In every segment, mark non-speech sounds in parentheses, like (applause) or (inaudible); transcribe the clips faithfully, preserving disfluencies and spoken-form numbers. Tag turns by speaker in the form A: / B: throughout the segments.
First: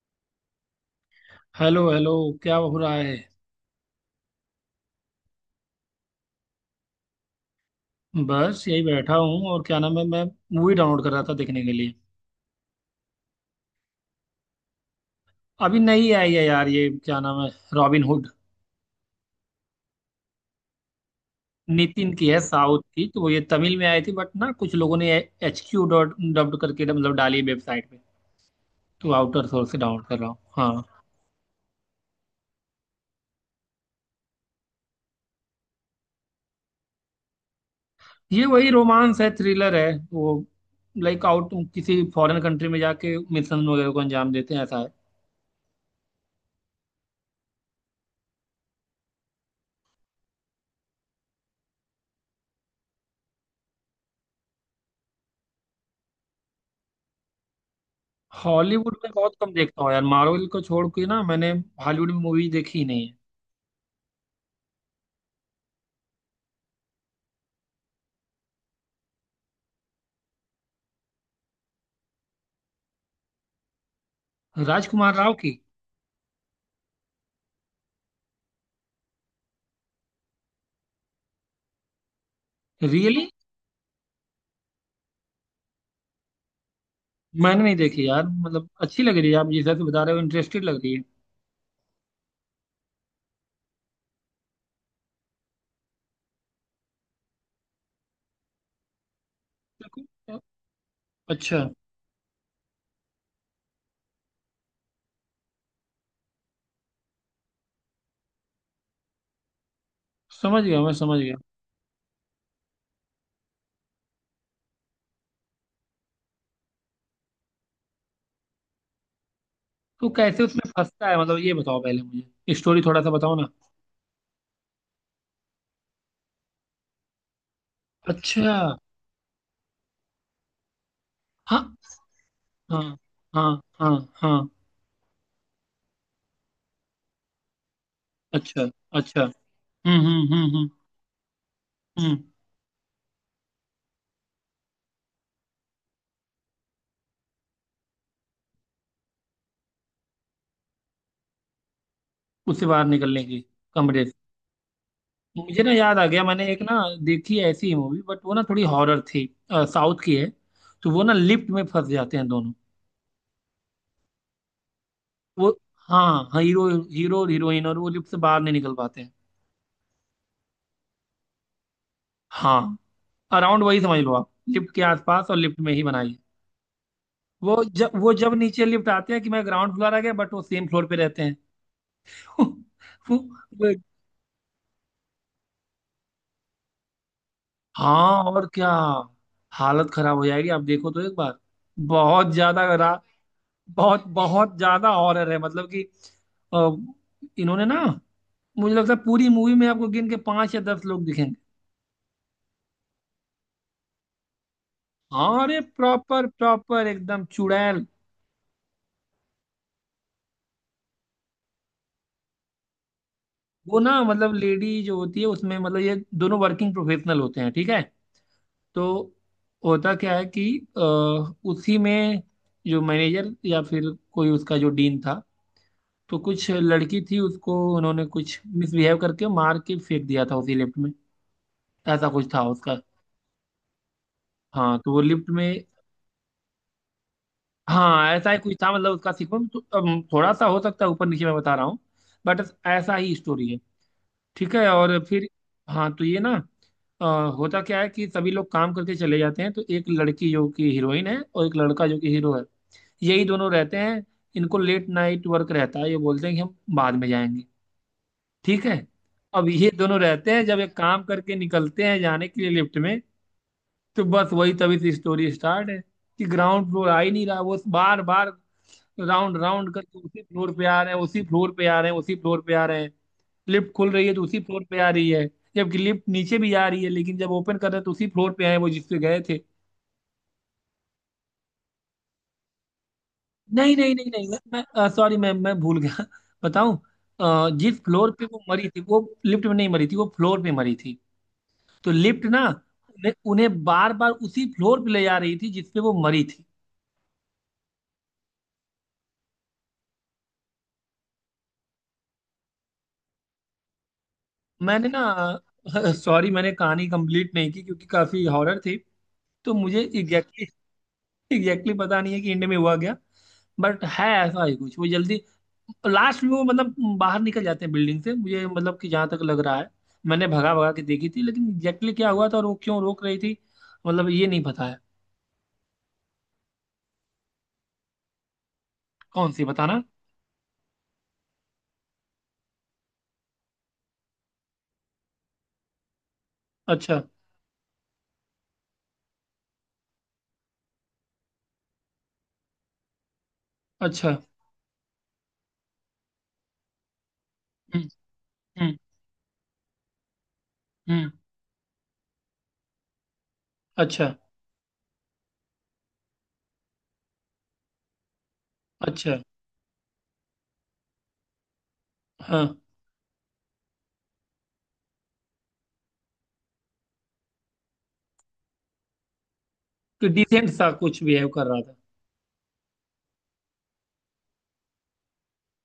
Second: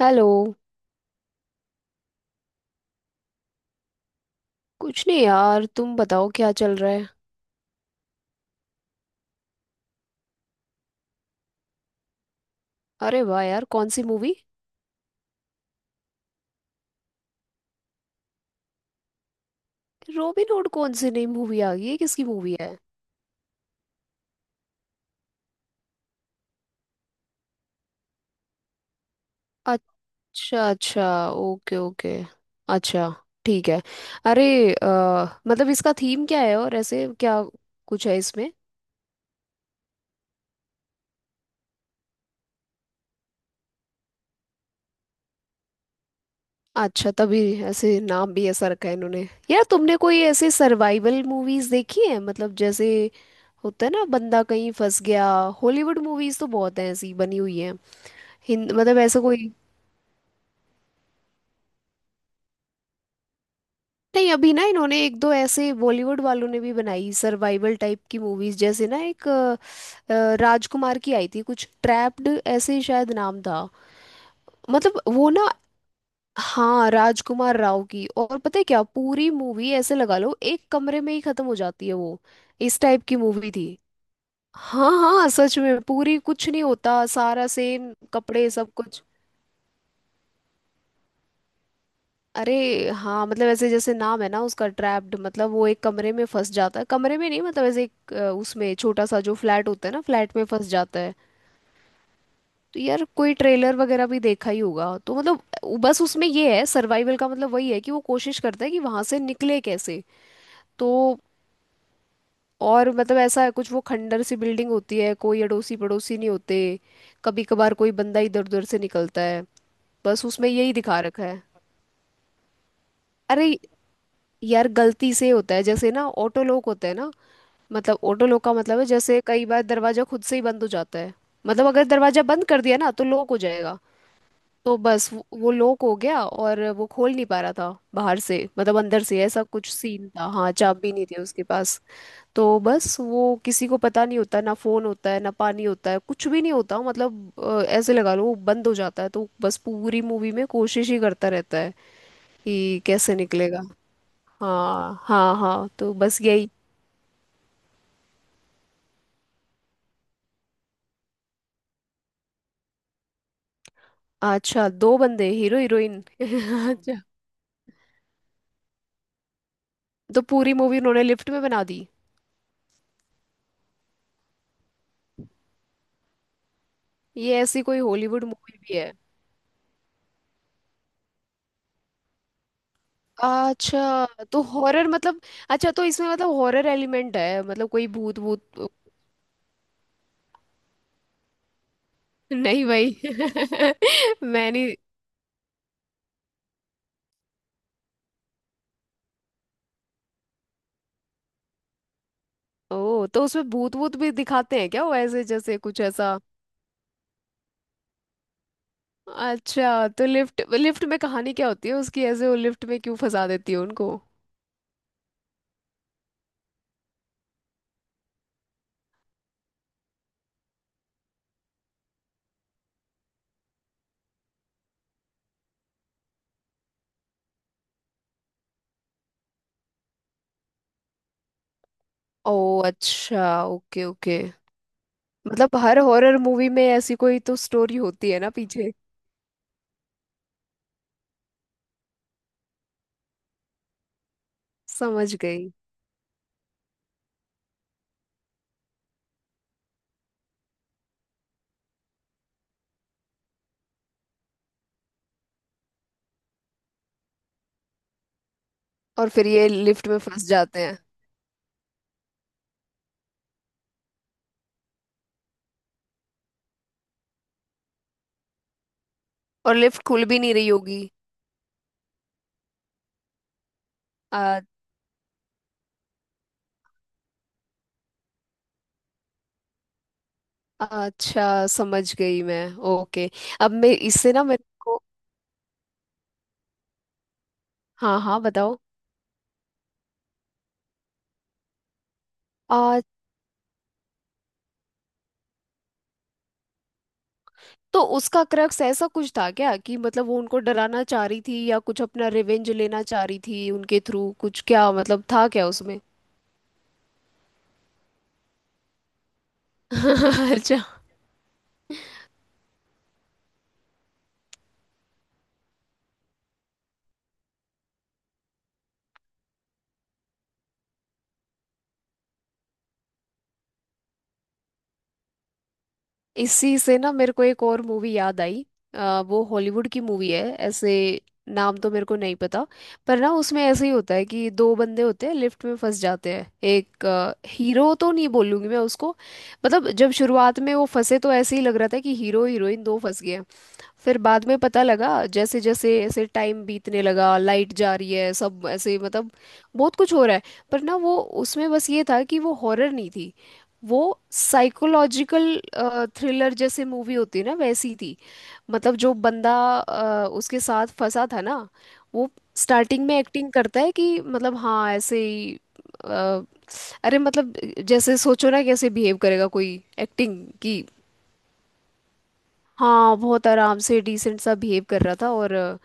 A: Hello.
B: Hello hello. क्या हो रहा है?
A: कुछ नहीं यार, तुम बताओ क्या चल रहा है।
B: बस यही बैठा हूँ, और क्या नाम है, मैं मूवी डाउनलोड कर रहा था देखने के लिए।
A: अरे वाह यार, कौन सी मूवी।
B: अभी नई आई है यार, ये क्या नाम है, रॉबिन हुड।
A: Robin Hood? कौन सी नई मूवी आ गई है?
B: नितिन
A: किसकी
B: की है,
A: मूवी है?
B: साउथ की। तो वो ये तमिल में आई थी, बट ना कुछ लोगों ने एच क्यू डॉट डब्ड करके ना, मतलब डाली वेबसाइट पे। तो आउटर सोर्स से डाउनलोड कर रहा हूँ,
A: अच्छा
B: हाँ।
A: अच्छा। Okay okay. अच्छा। ठीक है। अरे अ, मतलब इसका थीम क्या है और ऐसे क्या कुछ है
B: ये
A: इसमें।
B: वही रोमांस है, थ्रिलर है वो। लाइक आउट किसी फॉरेन कंट्री में जाके मिशन वगैरह को अंजाम देते हैं, ऐसा है।
A: अच्छा, तभी ऐसे नाम भी ऐसा रखा है इन्होंने। यार तुमने कोई ऐसे सर्वाइवल मूवीज देखी है? मतलब जैसे होता है ना बंदा कहीं फंस गया। हॉलीवुड मूवीज तो बहुत हैं ऐसी बनी हुई हैं। हिंद
B: हॉलीवुड
A: मतलब
B: में
A: ऐसा
B: बहुत
A: कोई।
B: कम देखता हूँ यार, मार्वल को छोड़ के ना। मैंने हॉलीवुड में मूवी देखी ही नहीं है।
A: नहीं, अभी ना इन्होंने एक दो ऐसे बॉलीवुड वालों ने भी बनाई सर्वाइवल टाइप की मूवीज, जैसे ना एक अ, अ, राजकुमार की आई थी कुछ ट्रैप्ड, ऐसे ही शायद नाम था। मतलब
B: राजकुमार
A: वो
B: राव
A: ना।
B: की।
A: हाँ, राजकुमार राव की। और पता है क्या, पूरी मूवी ऐसे लगा लो एक कमरे में ही खत्म हो जाती है वो। इस टाइप की
B: रियली।
A: मूवी थी। हाँ हाँ, सच में पूरी कुछ नहीं होता, सारा
B: मैंने नहीं
A: सेम
B: देखी यार,
A: कपड़े
B: मतलब
A: सब कुछ।
B: अच्छी लग रही है। आप जिस हिसाब से बता रहे हो, इंटरेस्टेड लग रही है।
A: अरे हाँ, मतलब ऐसे जैसे नाम है ना उसका ट्रैप्ड, मतलब वो एक कमरे में फंस जाता है, कमरे में नहीं मतलब ऐसे एक अ, उसमें छोटा सा जो फ्लैट होता है ना,
B: बिल्कुल।
A: फ्लैट में फंस जाता है।
B: अच्छा।
A: तो यार कोई ट्रेलर वगैरह भी देखा ही होगा तो, मतलब उ- बस उसमें ये है, सर्वाइवल का मतलब वही है कि वो कोशिश करता है कि वहां से निकले कैसे।
B: समझ गया,
A: तो,
B: मैं समझ गया।
A: और मतलब ऐसा है कुछ, वो खंडर सी बिल्डिंग होती है, कोई अड़ोसी पड़ोसी नहीं होते। कभी कभार कोई बंदा इधर उधर से निकलता है।
B: तो
A: बस
B: कैसे
A: उसमें
B: उसमें
A: यही दिखा
B: फंसता है,
A: रखा
B: मतलब
A: है।
B: ये बताओ, पहले मुझे स्टोरी थोड़ा सा बताओ ना।
A: अरे यार, गलती से होता है, जैसे ना ऑटो लॉक होता है ना। मतलब ऑटो लॉक
B: अच्छा।
A: का मतलब है, जैसे कई बार दरवाजा खुद से ही बंद हो जाता है।
B: हाँ,
A: मतलब अगर दरवाजा बंद कर दिया
B: हाँ,
A: ना तो लॉक हो
B: हाँ,
A: जाएगा।
B: हाँ, हाँ।
A: तो बस वो वो लॉक हो गया और वो खोल नहीं पा रहा था बाहर से,
B: अच्छा,
A: मतलब अंदर से।
B: अच्छा।
A: ऐसा कुछ
B: हम्म,
A: सीन था।
B: हम्म, हम्म,
A: हाँ,
B: हम्म।
A: चाबी नहीं थी उसके पास।
B: हम्म।
A: तो बस वो किसी को पता नहीं होता, ना फोन होता है, ना पानी होता है, कुछ भी नहीं होता। मतलब अ, ऐसे लगा लो वो बंद हो जाता है, तो बस पूरी मूवी में कोशिश ही करता रहता है
B: उससे
A: कि
B: बाहर
A: कैसे
B: निकलने की,
A: निकलेगा।
B: कमरे से।
A: हाँ हाँ
B: मुझे
A: हाँ,
B: ना
A: तो
B: याद आ
A: बस
B: गया, मैंने
A: यही।
B: एक ना देखी है ऐसी ही मूवी, बट वो ना थोड़ी हॉरर थी। साउथ की है। तो वो ना लिफ्ट में फंस जाते हैं, दोनों।
A: अच्छा, दो बंदे
B: वो,
A: हीरो हीरोइन?
B: हाँ
A: (laughs)
B: हाँ, हीरो।
A: अच्छा।
B: हीरो और हीरोइन, और वो लिफ्ट से बाहर नहीं निकल पाते हैं।
A: तो पूरी मूवी उन्होंने लिफ्ट में बना दी।
B: हाँ। अराउंड वही समझ लो आप, लिफ्ट के आसपास और लिफ्ट में ही बनाइए।
A: ये
B: वो
A: ऐसी कोई
B: जब वो
A: हॉलीवुड
B: जब
A: मूवी
B: नीचे
A: भी
B: लिफ्ट
A: है?
B: आते हैं, कि मैं ग्राउंड फ्लोर आ गया, बट वो सेम फ्लोर पे रहते हैं। (laughs) तो वो, वो
A: अच्छा, तो हॉरर मतलब? अच्छा, तो इसमें मतलब हॉरर एलिमेंट है, मतलब कोई भूत
B: हाँ, और क्या।
A: भूत?
B: हालत खराब हो जाएगी, आप देखो तो एक बार। बहुत
A: नहीं
B: ज्यादा
A: भाई,
B: खरा
A: (laughs)
B: बहुत
A: मैं
B: बहुत
A: नहीं।
B: ज्यादा हॉरर है, मतलब कि अ, इन्होंने ना, मुझे लगता है पूरी मूवी में आपको गिन के पांच या दस लोग दिखेंगे।
A: ओ, तो उसमें भूत भूत भी दिखाते हैं क्या वो? ऐसे
B: हाँ,
A: जैसे
B: अरे
A: कुछ ऐसा।
B: प्रॉपर प्रॉपर एकदम चुड़ैल।
A: अच्छा, तो लिफ्ट लिफ्ट में कहानी क्या होती है उसकी? ऐसे वो लिफ्ट में क्यों फंसा देती है
B: वो ना
A: उनको?
B: मतलब, लेडी जो होती है उसमें, मतलब ये दोनों वर्किंग प्रोफेशनल होते हैं, ठीक है। तो होता क्या है कि अ, उसी में जो मैनेजर या फिर कोई उसका जो डीन था, तो कुछ लड़की थी, उसको उन्होंने कुछ मिसबिहेव करके मार के फेंक दिया था उसी लिफ्ट में। ऐसा कुछ
A: ओ,
B: था उसका।
A: अच्छा। Okay okay.
B: हाँ, तो वो लिफ्ट में।
A: मतलब हर हॉरर मूवी में ऐसी कोई तो स्टोरी होती
B: हाँ,
A: है
B: ऐसा
A: ना
B: ही कुछ था,
A: पीछे।
B: मतलब उसका सीक्वेंस तो, अम, थोड़ा सा हो सकता है ऊपर नीचे मैं बता रहा हूँ। बट ऐसा ही स्टोरी है। ठीक है, और
A: समझ
B: फिर।
A: गई।
B: हाँ, तो ये ना अ, होता क्या है कि सभी लोग काम करके चले जाते हैं, तो एक लड़की जो कि हीरोइन है और एक लड़का जो कि हीरो है, यही दोनों रहते हैं। इनको लेट नाइट वर्क रहता है, ये बोलते हैं कि हम बाद में जाएंगे। ठीक है।
A: और फिर
B: अब
A: ये
B: ये
A: लिफ्ट में
B: दोनों
A: फंस
B: रहते हैं, जब
A: जाते
B: एक
A: हैं।
B: काम करके निकलते हैं जाने के लिए लिफ्ट में, तो बस वही तभी से स्टोरी स्टार्ट है। कि ग्राउंड फ्लोर आ ही नहीं रहा, वो बार बार राउंड
A: और
B: राउंड
A: लिफ्ट
B: करके
A: खुल भी
B: उसी
A: नहीं रही
B: फ्लोर पे आ
A: होगी।
B: रहे हैं, उसी फ्लोर पे आ रहे हैं, उसी फ्लोर पे आ रहे हैं। लिफ्ट खुल रही है तो उसी
A: आ,
B: फ्लोर पे आ रही है। जबकि लिफ्ट नीचे भी आ रही है, लेकिन जब ओपन कर रहे हैं तो उसी फ्लोर पे आए वो, जिस पे गए थे।
A: अच्छा, समझ गई मैं। ओके। अब मैं
B: नहीं, नहीं, नहीं,
A: इससे ना
B: नहीं,
A: मेरे को,
B: मैं सॉरी मैम, मैं भूल गया (laughs) बताऊं। अ, जिस
A: हाँ
B: फ्लोर
A: हाँ
B: पे वो
A: बताओ।
B: मरी थी, वो लिफ्ट में नहीं मरी थी, वो फ्लोर पे मरी थी। तो लिफ्ट ना
A: आ,
B: उन्हें उन्हें बार बार उसी फ्लोर पे ले जा रही थी, जिस पे वो मरी थी।
A: तो उसका क्रक्स ऐसा कुछ था क्या, कि मतलब वो उनको डराना चाह रही थी या कुछ अपना रिवेंज लेना चाह रही थी उनके थ्रू, कुछ क्या
B: मैंने ना
A: मतलब था क्या उसमें?
B: (laughs) सॉरी, मैंने कहानी कंप्लीट नहीं की, क्योंकि काफी हॉरर थी। तो मुझे
A: (laughs)
B: एग्जैक्टली
A: अच्छा,
B: एग्जैक्टली पता नहीं है कि इंड में हुआ क्या। बट है ऐसा ही कुछ, वो जल्दी लास्ट में वो मतलब बाहर निकल जाते हैं बिल्डिंग से मुझे, मतलब कि जहां तक लग रहा है। मैंने भगा भगा के देखी थी, लेकिन एग्जैक्टली क्या हुआ था और वो क्यों रोक रही थी, मतलब ये नहीं पता है।
A: इसी से ना मेरे को एक और मूवी याद आई। अ, वो
B: कौन सी
A: हॉलीवुड की
B: बताना।
A: मूवी है ऐसे। नाम तो मेरे को नहीं पता, पर ना उसमें ऐसे ही होता है कि दो बंदे होते हैं लिफ्ट में फंस जाते हैं।
B: अच्छा,
A: एक हीरो तो नहीं बोलूंगी मैं उसको। मतलब जब शुरुआत में वो फंसे तो ऐसे ही लग रहा था कि हीरो हीरोइन दो फंस गए हैं। फिर
B: अच्छा,
A: बाद में पता लगा, जैसे जैसे ऐसे टाइम बीतने लगा, लाइट जा
B: हम्म,
A: रही है, सब ऐसे
B: हम्म,
A: मतलब बहुत कुछ हो रहा है। पर ना वो,
B: हम्म,
A: उसमें बस ये था कि वो हॉरर नहीं थी, वो
B: अच्छा,
A: साइकोलॉजिकल थ्रिलर जैसे मूवी होती है ना, वैसी थी। मतलब जो
B: अच्छा,
A: बंदा अ, उसके साथ फंसा था ना, वो
B: हाँ।
A: स्टार्टिंग में एक्टिंग करता है कि मतलब हाँ ऐसे ही, अ, अरे मतलब जैसे सोचो ना कैसे बिहेव करेगा कोई,
B: कि
A: एक्टिंग
B: डिसेंट
A: की।
B: सा कुछ बिहेव कर रहा था।
A: हाँ, बहुत आराम से डिसेंट सा बिहेव कर रहा था, और अ,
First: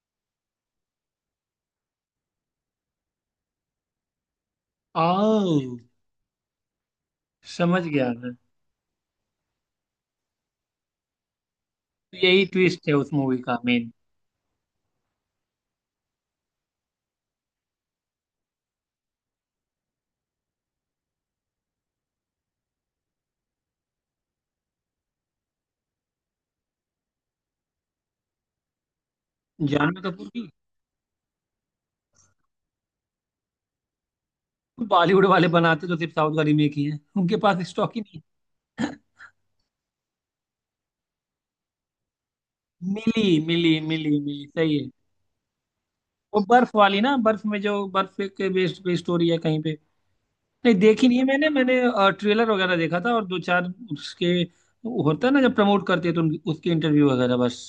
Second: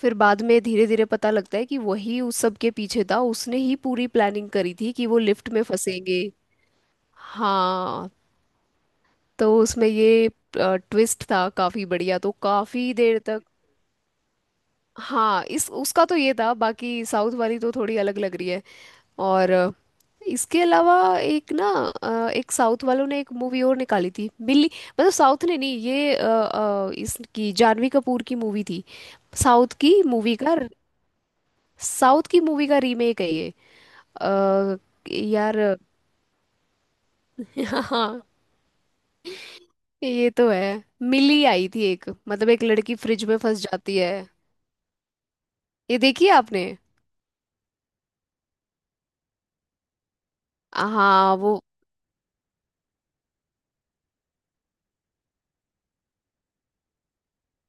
A: फिर बाद में धीरे धीरे पता लगता है कि वही उस सब के पीछे था, उसने ही पूरी प्लानिंग करी थी कि वो
B: आओ,
A: लिफ्ट में फंसेंगे।
B: समझ गया
A: हाँ,
B: मैं।
A: तो उसमें ये ट्विस्ट था काफी
B: तो
A: बढ़िया, तो
B: यही ट्विस्ट
A: काफी
B: है उस
A: देर
B: मूवी
A: तक।
B: का मेन।
A: हाँ, इस उसका तो ये था, बाकी साउथ वाली तो थोड़ी अलग लग रही है। और अ, इसके अलावा एक ना, अ, एक साउथ वालों ने एक मूवी और निकाली थी, मिली। मतलब साउथ ने नहीं, ये अ, अ, इसकी जानवी कपूर की मूवी थी। साउथ
B: जानवी
A: की
B: कपूर
A: मूवी
B: की।
A: का साउथ की मूवी का रीमेक है ये। अ,
B: बॉलीवुड वाले
A: यार।
B: बनाते तो सिर्फ साउथ का रीमेक ही है, उनके पास
A: (laughs)
B: स्टॉक ही नहीं।
A: हाँ, ये तो है। मिली आई थी एक, मतलब एक
B: है।
A: लड़की
B: मिली,
A: फ्रिज में फंस
B: मिली,
A: जाती है।
B: मिली, मिली, सही है।
A: ये देखी है
B: वो
A: आपने?
B: बर्फ वाली ना, बर्फ में, जो बर्फ के बेस्ड पे स्टोरी है कहीं पे। नहीं देखी नहीं है
A: हाँ
B: मैंने।
A: वो।
B: मैंने ट्रेलर वगैरह देखा था और दो चार उसके, होता है ना जब प्रमोट करते हैं तो उन- उसके इंटरव्यू वगैरह, बस।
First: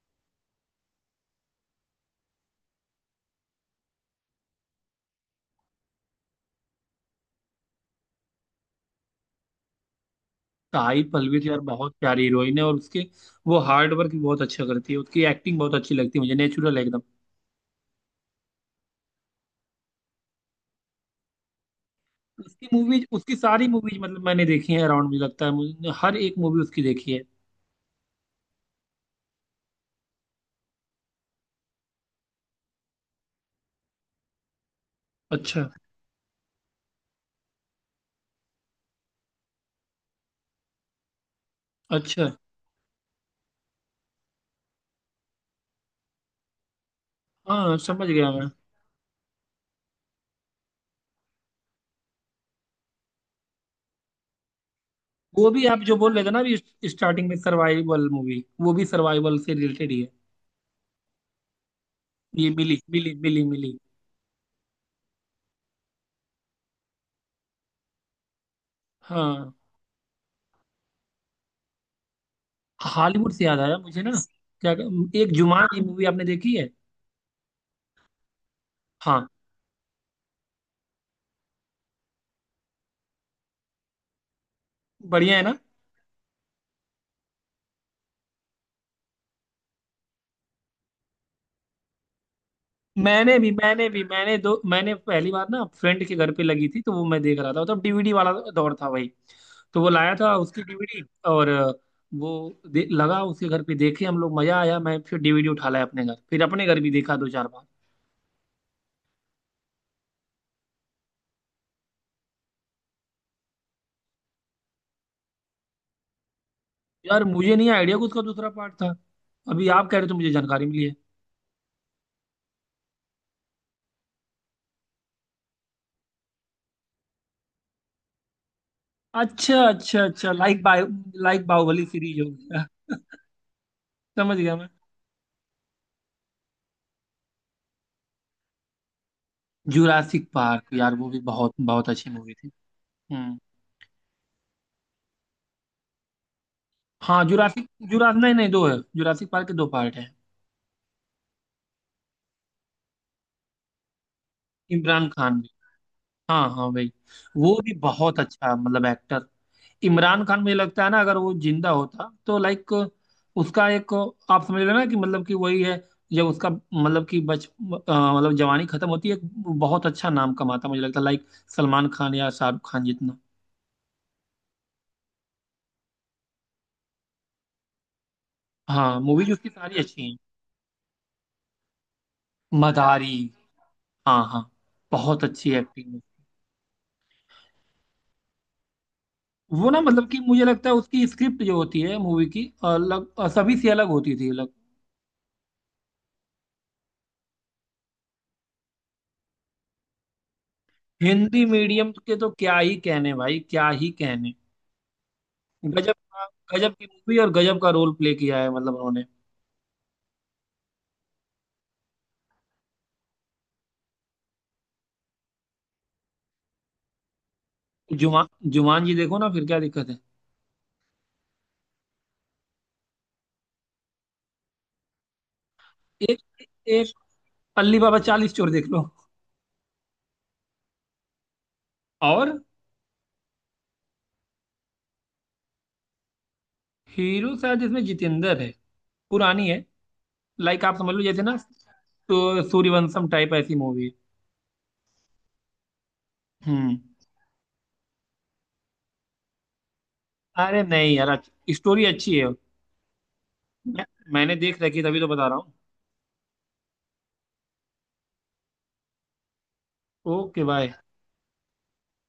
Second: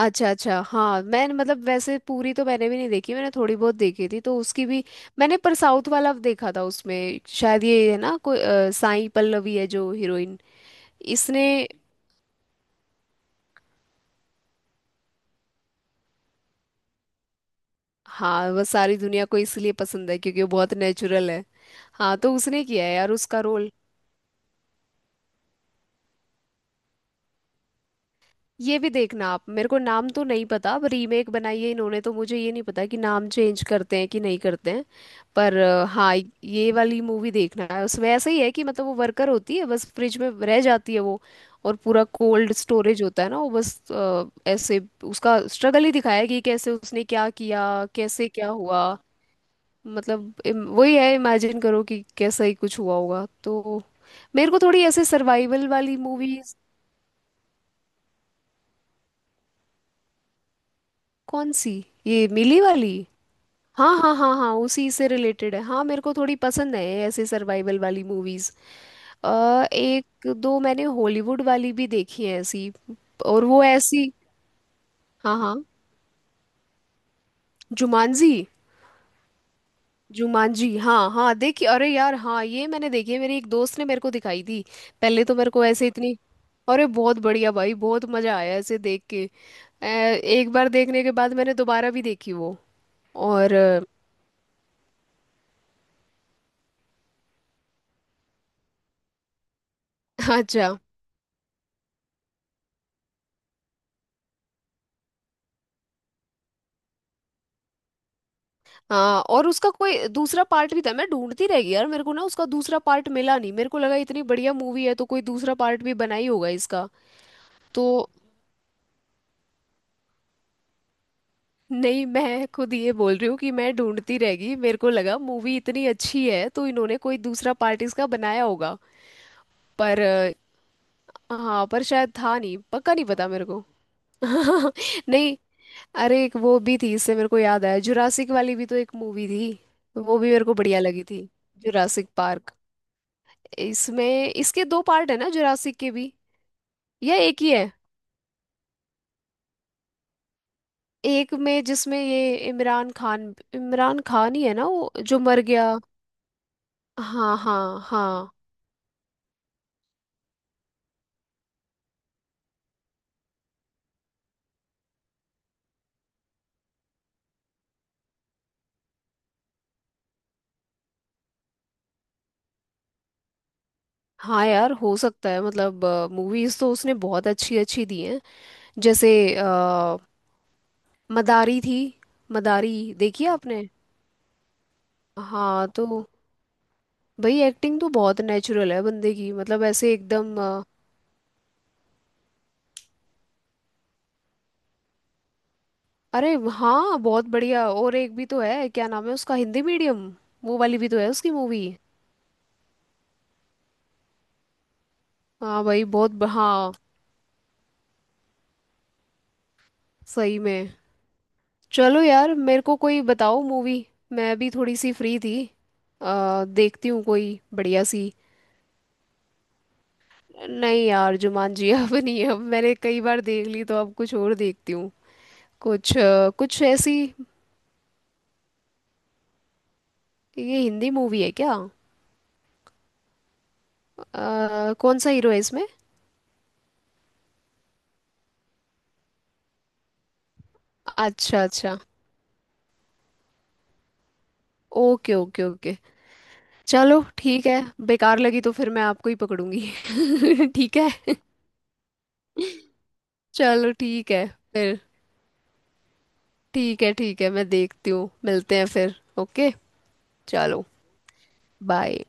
A: अच्छा अच्छा। हाँ, मैंने मतलब वैसे पूरी तो मैंने भी नहीं देखी, मैंने थोड़ी बहुत देखी थी तो उसकी भी। मैंने पर साउथ वाला देखा था उसमें, शायद ये है ना कोई अ, साई पल्लवी है जो हीरोइन,
B: साई पल्लवी
A: इसने।
B: तो यार बहुत प्यारी हीरोइन है, और उसके, वो हार्ड वर्क भी बहुत अच्छा करती है। उसकी एक्टिंग बहुत अच्छी लगती है मुझे, नेचुरल है एकदम।
A: हाँ, वह सारी दुनिया को इसलिए पसंद है क्योंकि वो बहुत नेचुरल है। हाँ, तो उसने
B: उसकी
A: किया है
B: मूवीज,
A: यार
B: उसकी
A: उसका
B: सारी
A: रोल।
B: मूवीज मतलब मैंने देखी है, अराउंड मुझे लगता है मुझे हर एक मूवी उसकी देखी है।
A: ये भी देखना आप, मेरे को नाम तो नहीं पता, अब रीमेक बनाई है इन्होंने तो मुझे ये नहीं पता कि नाम चेंज करते हैं कि नहीं करते हैं। पर
B: अच्छा,
A: अ, हाँ। ये वाली मूवी देखना है, उसमें ऐसा ही है कि मतलब वो वर्कर होती है, बस फ्रिज में रह जाती है वो, और पूरा
B: अच्छा,
A: कोल्ड स्टोरेज होता है ना, वो बस अ, ऐसे, उसका स्ट्रगल ही दिखाया है कि कैसे उसने क्या किया,
B: हाँ, समझ
A: कैसे
B: गया मैं।
A: क्या हुआ। मतलब इम- वही है, इमेजिन करो कि कैसा ही कुछ हुआ होगा तो। मेरे को थोड़ी ऐसे
B: वो भी
A: सर्वाइवल
B: आप जो
A: वाली
B: बोल रहे थे ना
A: मूवीज।
B: अभी, स्टार्टिंग में सर्वाइवल मूवी, वो भी सर्वाइवल से रिलेटेड ही है।
A: कौन सी? ये
B: ये
A: मिली
B: मिली,
A: वाली।
B: मिली, मिली, मिली।
A: हाँ हाँ हाँ हाँ, उसी से रिलेटेड है। हाँ, मेरे को थोड़ी पसंद है ऐसे सर्वाइवल वाली मूवीज।
B: हाँ,
A: अ एक दो मैंने हॉलीवुड वाली भी देखी है ऐसी,
B: हॉलीवुड से
A: और
B: याद
A: वो
B: आया मुझे
A: ऐसी।
B: ना। क्या, एक
A: हाँ हाँ,
B: जुमान की मूवी आपने देखी है?
A: जुमानजी।
B: हाँ।
A: जुमानजी, हाँ हाँ, देखी। अरे यार हाँ, ये मैंने देखी है, मेरी एक दोस्त ने मेरे को दिखाई थी। पहले तो
B: बढ़िया है
A: मेरे
B: ना?
A: को ऐसे इतनी। अरे बहुत बढ़िया भाई, बहुत मजा आया ऐसे देख के। अ, एक बार देखने के बाद मैंने दोबारा भी देखी वो।
B: मैंने भी
A: और अ,
B: मैंने भी मैंने दो मैंने पहली बार ना फ्रेंड के घर पे लगी थी, तो वो मैं देख रहा था, तब डी वी डी वाला दौर था भाई। तो वो लाया
A: (laughs)
B: था उसकी
A: अच्छा।
B: D we D. और अ, वो दे, लगा उसके घर पे देखे हम लोग, मजा आया। मैं फिर डी वी डी उठा लाया अपने घर, फिर अपने घर भी देखा दो चार बार।
A: हाँ, और उसका कोई दूसरा पार्ट भी था? मैं ढूंढती रह गई यार, मेरे को ना उसका दूसरा पार्ट मिला नहीं, मेरे को लगा इतनी बढ़िया मूवी है तो कोई दूसरा पार्ट भी बना ही होगा इसका
B: यार मुझे नहीं
A: तो।
B: आइडिया कि उसका दूसरा पार्ट था, अभी आप कह रहे हो तो मुझे जानकारी मिली है।
A: नहीं, मैं खुद ये बोल रही हूँ कि मैं ढूंढती रह गई, मेरे को लगा मूवी इतनी अच्छी है तो इन्होंने कोई दूसरा पार्ट इसका बनाया होगा।
B: अच्छा,
A: पर
B: अच्छा, अच्छा,
A: अ,
B: लाइक बाय। लाइक
A: हाँ, पर
B: बाहुबली
A: शायद
B: सीरीज हो
A: था नहीं,
B: गया।
A: पक्का नहीं पता मेरे को।
B: समझ गया मैं।
A: (laughs) नहीं, अरे एक वो भी थी, इससे मेरे को याद आया, जुरासिक वाली भी तो एक मूवी थी। वो
B: जुरासिक
A: भी मेरे को
B: पार्क
A: बढ़िया
B: यार,
A: लगी
B: वो भी
A: थी,
B: बहुत बहुत
A: जुरासिक
B: अच्छी मूवी थी।
A: पार्क।
B: हम्म।
A: इसमें इसके दो पार्ट है ना जुरासिक के भी, या
B: हाँ,
A: एक ही
B: जुरासिक
A: है?
B: जुरास नहीं नहीं, दो है, जुरासिक पार्क के दो पार्ट है।
A: एक में जिसमें ये इमरान खान इमरान खान ही है ना, वो
B: इमरान
A: जो मर
B: खान।
A: गया?
B: हाँ हाँ भाई।
A: हाँ
B: वो भी
A: हाँ
B: बहुत
A: हाँ
B: अच्छा मतलब एक्टर। इमरान खान मुझे लगता है ना, अगर वो जिंदा होता तो लाइक, उसका एक, आप समझ रहे हो ना कि मतलब कि वही है। जब उसका मतलब कि बच अ, मतलब जवानी खत्म होती है, एक बहुत अच्छा नाम कमाता मुझे लगता है, लाइक सलमान खान या शाहरुख खान जितना।
A: हाँ। यार हो सकता है मतलब, मूवीज तो उसने बहुत अच्छी अच्छी दी हैं।
B: हाँ,
A: जैसे,
B: मूवीज उसकी सारी
A: अ,
B: अच्छी हैं।
A: मदारी थी, मदारी
B: मदारी।
A: देखी है आपने?
B: हाँ हाँ, बहुत अच्छी
A: हाँ, तो
B: एक्टिंग है।
A: भाई एक्टिंग तो बहुत नेचुरल है बंदे की, मतलब
B: वो ना
A: ऐसे
B: मतलब कि
A: एकदम
B: मुझे
A: अ,
B: लगता है उसकी स्क्रिप्ट जो होती है मूवी की, अलग, सभी से अलग होती थी।
A: अरे हाँ, बहुत बढ़िया। और एक भी तो है क्या नाम है उसका, हिंदी मीडियम, वो वाली भी तो है उसकी
B: हिंदी
A: मूवी।
B: मीडियम के तो क्या ही कहने भाई, क्या ही कहने।
A: हाँ भाई
B: गजब
A: बहुत
B: का,
A: ब-
B: गजब
A: हाँ,
B: की मूवी, और गजब का रोल प्ले किया है मतलब उन्होंने।
A: सही में। चलो यार मेरे को कोई बताओ मूवी, मैं भी थोड़ी सी फ्री थी। आ, देखती हूँ कोई बढ़िया सी।
B: जुमा जुमान जी देखो ना, फिर क्या दिक्कत है।
A: नहीं यार, जुमान जी? (laughs) अब नहीं, अब मैंने कई बार देख ली तो अब कुछ और देखती हूँ। कुछ
B: एक
A: अ, कुछ
B: एक
A: ऐसी।
B: अल्ली बाबा चालीस चोर देख लो।
A: ये हिंदी मूवी है क्या?
B: और
A: अ, कौन सा हीरो है इसमें?
B: हीरो शायद इसमें जितेंद्र है, पुरानी है, लाइक आप समझ लो जैसे ना,
A: अच्छा अच्छा।
B: तो सूर्यवंशम टाइप ऐसी मूवी है।
A: Okay okay okay.
B: हम्म।
A: चलो ठीक है। बेकार लगी तो फिर मैं आपको ही पकड़ूंगी। (laughs)
B: अरे
A: ठीक है,
B: नहीं यार, स्टोरी अच्छी है।
A: चलो।
B: मैं,
A: ठीक है
B: मैंने देख रखी
A: फिर।
B: है, तभी तो बता रहा हूँ।
A: ठीक है ठीक है, मैं देखती हूँ, मिलते हैं फिर। ओके,
B: ओके
A: चलो।
B: बाय।
A: बाय।